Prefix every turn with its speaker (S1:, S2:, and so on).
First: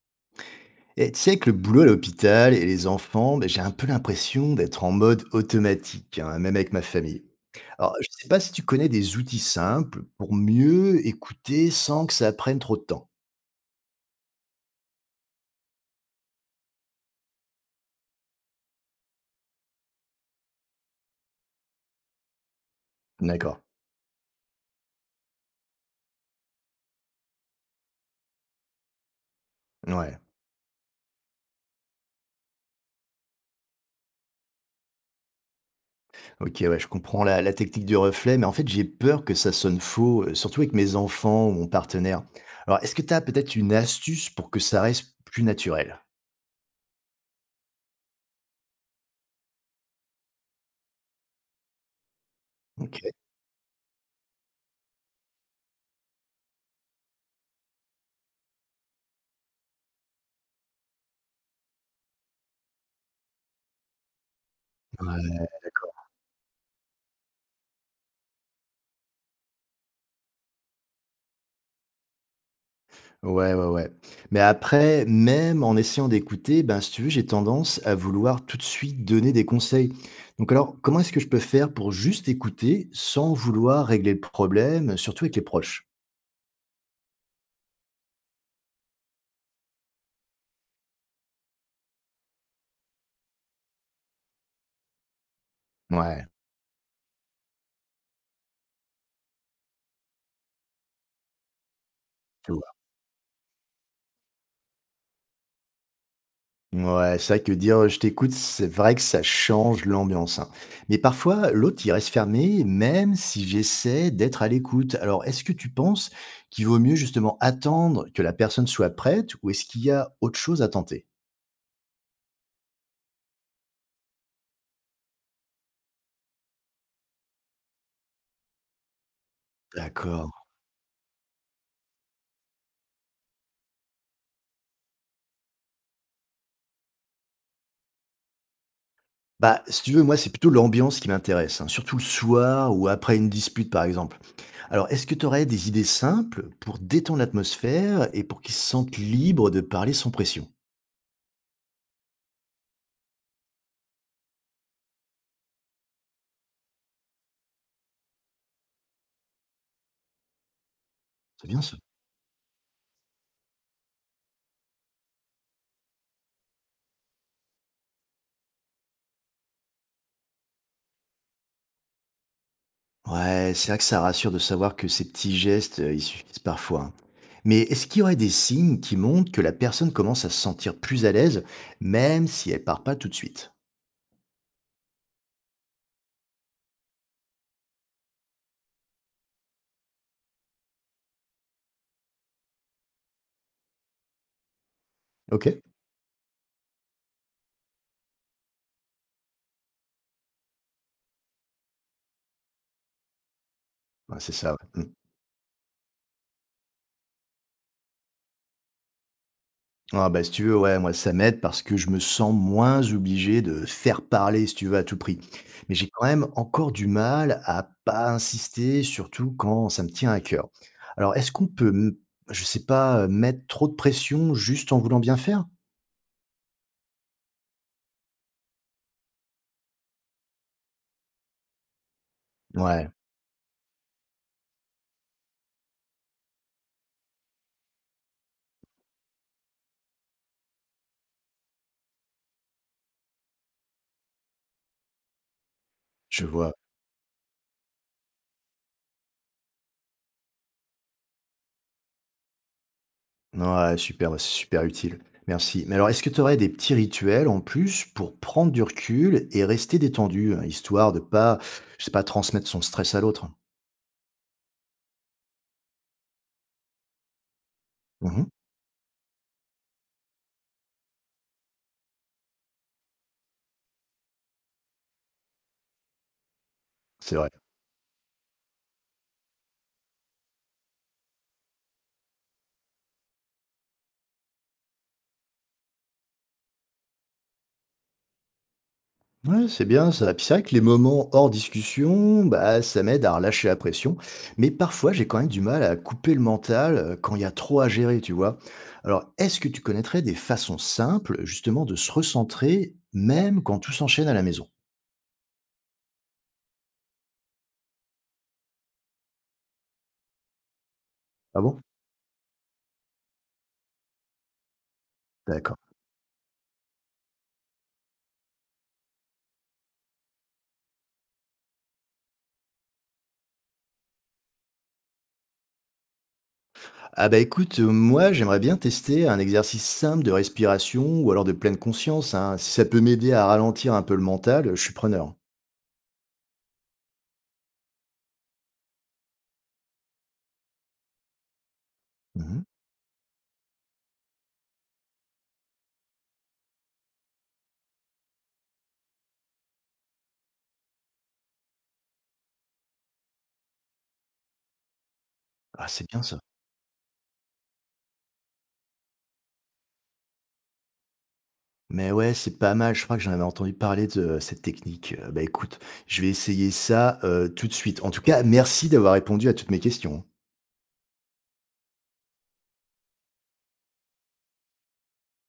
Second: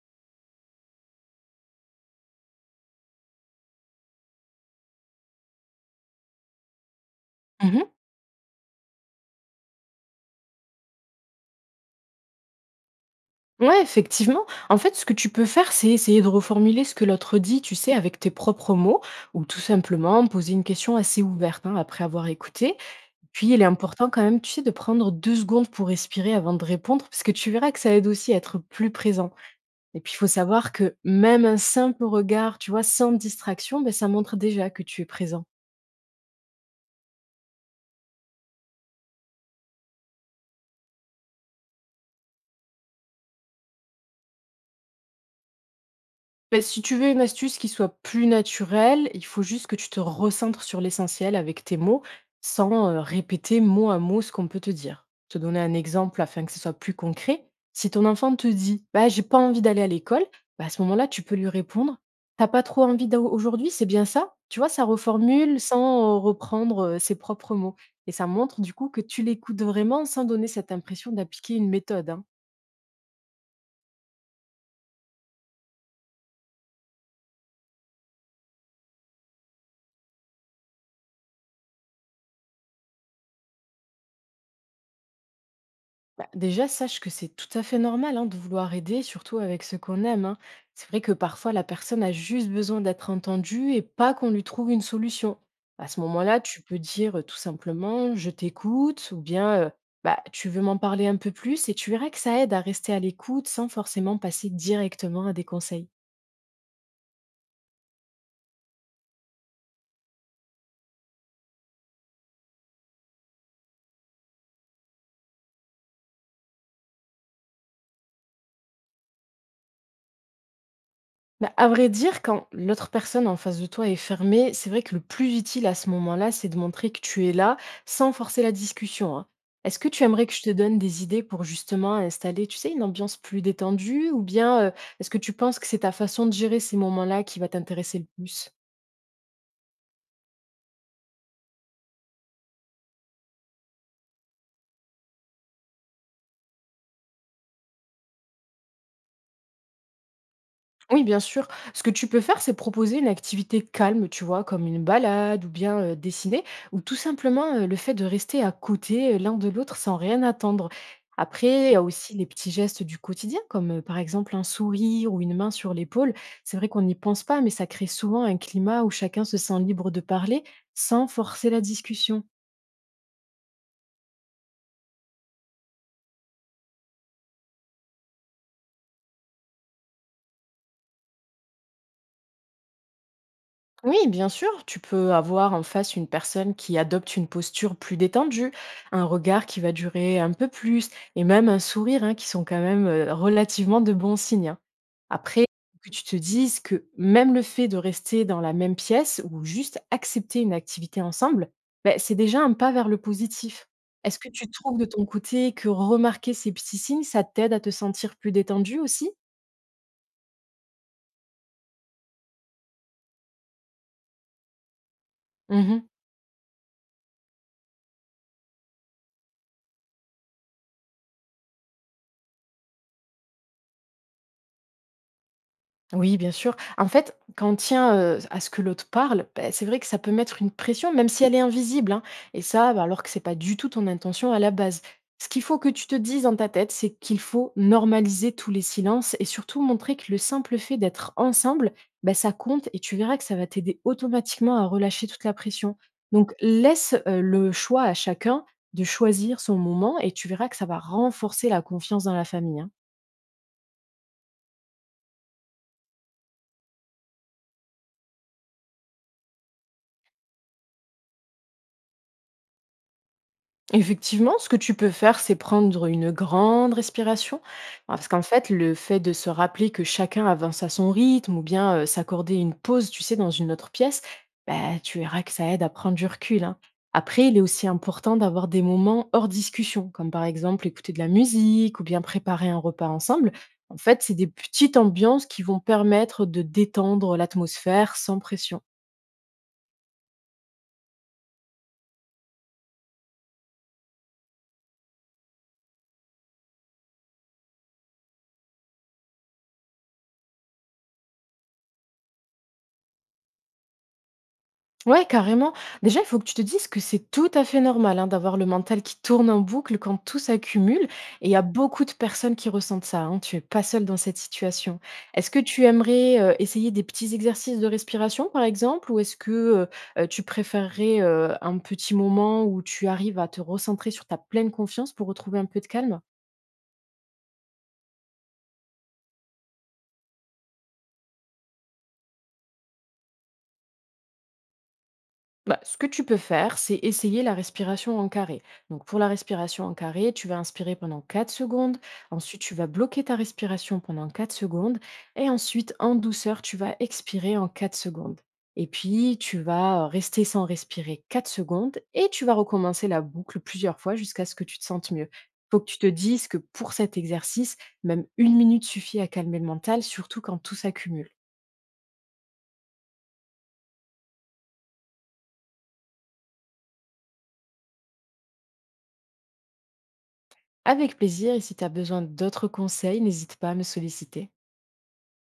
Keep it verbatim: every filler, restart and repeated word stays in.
S1: Et tu sais, avec le boulot à l'hôpital et les enfants, ben, j'ai un peu l'impression d'être en mode automatique, hein, même avec ma famille.
S2: Mmh.
S1: Alors, je ne sais pas si tu connais des outils simples pour mieux écouter sans que ça prenne trop de temps.
S2: Ouais, effectivement. En fait, ce que tu peux faire, c'est essayer de reformuler ce que l'autre dit, tu sais, avec tes propres mots ou tout simplement poser une question assez ouverte, hein, après avoir écouté. Puis,
S1: D'accord.
S2: il est important quand même, tu sais, de prendre deux secondes pour respirer avant de répondre parce que tu verras que ça aide aussi à être plus présent et puis, il
S1: Ouais.
S2: faut savoir que même un simple regard, tu vois, sans distraction, ben, ça montre déjà que tu es présent.
S1: Ok, ouais, je comprends la, la technique du reflet, mais en fait, j'ai peur que ça sonne faux, euh, surtout avec mes enfants ou mon partenaire. Alors, est-ce que tu as peut-être une astuce pour que ça reste plus naturel.
S2: Beh, si tu veux une astuce qui soit plus naturelle, il faut juste que tu te recentres sur l'essentiel avec tes mots, sans
S1: Ok.
S2: euh, répéter mot à mot ce qu'on peut te dire. Te donner un exemple afin que ce soit plus concret. Si ton enfant te dit bah, j'ai pas envie d'aller à l'école, bah, à ce moment-là, tu peux lui répondre: t'as pas trop envie d'au- aujourd'hui, c'est bien ça? Tu vois, ça reformule sans euh, reprendre euh, ses propres mots. Et ça montre du coup que tu l'écoutes vraiment sans donner cette impression d'appliquer une méthode, hein.
S1: Ouais, ouais, ouais. Mais après, même en essayant d'écouter, ben, si tu veux, j'ai tendance à vouloir tout de suite donner des conseils. Donc alors, comment est-ce que je peux faire pour juste écouter sans vouloir régler le problème, surtout avec les proches?
S2: Bah, déjà, sache que c'est tout à fait normal hein, de vouloir aider, surtout avec ce qu'on aime, hein. C'est vrai que parfois, la personne a juste besoin d'être entendue et pas qu'on lui trouve une solution. À ce
S1: Ouais,
S2: moment-là, tu peux dire euh, tout simplement je t'écoute ou bien euh, bah, tu veux m'en parler un peu plus, et tu verras que ça
S1: je
S2: aide à
S1: vois.
S2: rester à l'écoute sans forcément passer directement à des conseils.
S1: Ouais, c'est vrai que dire je t'écoute, c'est vrai que ça change l'ambiance, hein. Mais parfois, l'autre, il reste fermé, même si j'essaie d'être à l'écoute. Alors, est-ce que tu penses qu'il vaut mieux justement attendre que la personne soit prête ou est-ce qu'il y a autre chose à tenter?
S2: Bah, à vrai dire, quand l'autre personne en face de toi est fermée, c'est vrai que le plus utile à ce moment-là, c'est de montrer que tu es là sans forcer la discussion, hein. Est-ce que tu aimerais
S1: D'accord.
S2: que je te donne des idées pour justement installer, tu sais, une ambiance plus détendue, ou bien euh, est-ce que tu penses que c'est ta façon de gérer ces moments-là qui va t'intéresser le plus?
S1: Bah, si tu veux, moi, c'est plutôt l'ambiance qui m'intéresse, hein, surtout le soir ou après une dispute, par exemple. Alors, est-ce que tu aurais des idées simples pour détendre l'atmosphère et pour qu'ils se sentent libres de parler sans pression?
S2: Oui, bien sûr. Ce que tu peux faire, c'est proposer une activité calme, tu vois, comme une balade ou bien euh, dessiner, ou tout simplement euh, le fait de rester à côté euh, l'un de l'autre sans rien attendre.
S1: C'est bien
S2: Après, il y
S1: ça.
S2: a aussi les petits gestes du quotidien, comme euh, par exemple un sourire ou une main sur l'épaule. C'est vrai qu'on n'y pense pas, mais ça crée souvent un climat où chacun se sent libre de parler sans forcer la discussion.
S1: Ouais, c'est vrai que ça rassure de savoir que ces petits gestes, euh, ils suffisent parfois, hein. Mais est-ce qu'il y aurait des signes qui montrent que la personne commence à se sentir plus à l'aise, même si elle part pas tout de suite?
S2: Oui, bien sûr, tu peux avoir en face une personne qui adopte une posture plus détendue, un regard qui va durer un peu plus, et même un sourire, hein, qui sont quand même euh, relativement de bons signes, hein. Après,
S1: Ok.
S2: que tu te dises que même le fait de rester dans la même pièce ou juste accepter une activité ensemble, ben, c'est déjà un pas vers le positif. Est-ce
S1: Ouais,
S2: que
S1: c'est
S2: tu
S1: ça,
S2: trouves
S1: ouais.
S2: de
S1: Mmh.
S2: ton côté que remarquer ces petits signes, ça t'aide à te sentir plus détendu aussi?
S1: Ah bah, si tu veux, ouais, moi ça m'aide parce que je me sens moins obligé de faire parler, si tu veux, à tout prix. Mais
S2: Mhm.
S1: j'ai quand même encore du mal à pas insister, surtout quand ça me tient à cœur. Alors, est-ce qu'on peut, m- je sais pas, euh, mettre trop de pression juste en voulant bien faire?
S2: Oui, bien sûr. En fait, quand on tient euh, à ce que l'autre parle, ben, c'est vrai que ça peut mettre une pression, même si elle est invisible, hein. Et ça, ben,
S1: Ouais,
S2: alors que c'est pas du tout ton intention à la base. Ce qu'il faut que tu te dises dans ta tête, c'est qu'il faut normaliser tous les silences et surtout montrer que le simple fait d'être ensemble, ben, ça compte, et tu verras que ça va t'aider automatiquement à relâcher toute la pression.
S1: je
S2: Donc,
S1: vois.
S2: laisse euh, le choix à chacun de choisir son moment, et tu verras que ça va renforcer la confiance dans la famille, hein.
S1: Ouais, super, ouais, c'est super utile. Merci. Mais alors, est-ce que tu aurais des petits rituels en plus pour prendre du recul et rester détendu, hein, histoire de pas, je sais pas, transmettre son stress à l'autre?
S2: Effectivement, ce que tu peux faire, c'est prendre une grande respiration, hein. Parce qu'en
S1: Mhm,
S2: fait, le fait de se rappeler que chacun avance à son rythme ou bien euh, s'accorder une pause, tu sais, dans une autre pièce, bah, tu verras que ça aide à prendre du recul, hein.
S1: c'est
S2: Après,
S1: vrai.
S2: il est aussi important d'avoir des moments hors discussion, comme par exemple écouter de la musique ou bien préparer un repas ensemble. En fait, c'est des petites ambiances qui vont permettre de détendre l'atmosphère sans pression.
S1: Ouais, c'est bien ça. Puis c'est vrai que les moments hors discussion, bah, ça m'aide à relâcher la pression. Mais parfois, j'ai quand même du mal à couper le mental euh, quand il y a trop à gérer, tu vois. Alors, est-ce que tu connaîtrais des façons simples, justement, de se recentrer, même quand tout s'enchaîne à la maison?
S2: Ouais, carrément. Déjà, il faut que tu te dises que c'est tout à fait normal hein, d'avoir le mental qui tourne en boucle quand tout s'accumule. Et il y
S1: Ah
S2: a
S1: bon?
S2: beaucoup de personnes qui ressentent ça, hein. Tu es pas seul dans cette situation. Est-ce que
S1: D'accord.
S2: tu aimerais euh, essayer des petits exercices de respiration, par exemple, ou est-ce que euh, euh, tu préférerais euh, un petit moment où tu arrives à te recentrer sur ta pleine confiance pour retrouver un peu de calme?
S1: Ah bah écoute, euh, moi, j'aimerais bien tester un exercice simple de respiration ou alors de pleine conscience, hein. Si ça peut m'aider à ralentir un peu le mental, euh, je suis preneur.
S2: Bah, ce que tu peux faire, c'est essayer la respiration en carré. Donc pour la respiration en carré, tu vas inspirer pendant quatre secondes,
S1: Mhm.
S2: ensuite tu vas bloquer ta respiration pendant quatre secondes, et ensuite en douceur, tu vas expirer en quatre secondes. Et puis tu vas euh, rester sans respirer quatre secondes, et tu vas recommencer la boucle plusieurs fois jusqu'à ce que tu te sentes mieux. Faut
S1: Ah,
S2: que tu
S1: c'est
S2: te
S1: bien ça.
S2: dises que pour cet exercice, même une minute suffit à calmer le mental, surtout quand tout s'accumule.
S1: Mais ouais, c'est pas mal. Je crois que j'en avais entendu parler de euh, cette technique. Heu, bah, écoute, je vais essayer ça, heu, tout de suite. En tout cas, merci d'avoir répondu à toutes mes questions.
S2: Avec plaisir, et si tu as besoin d'autres conseils, n'hésite pas à me solliciter.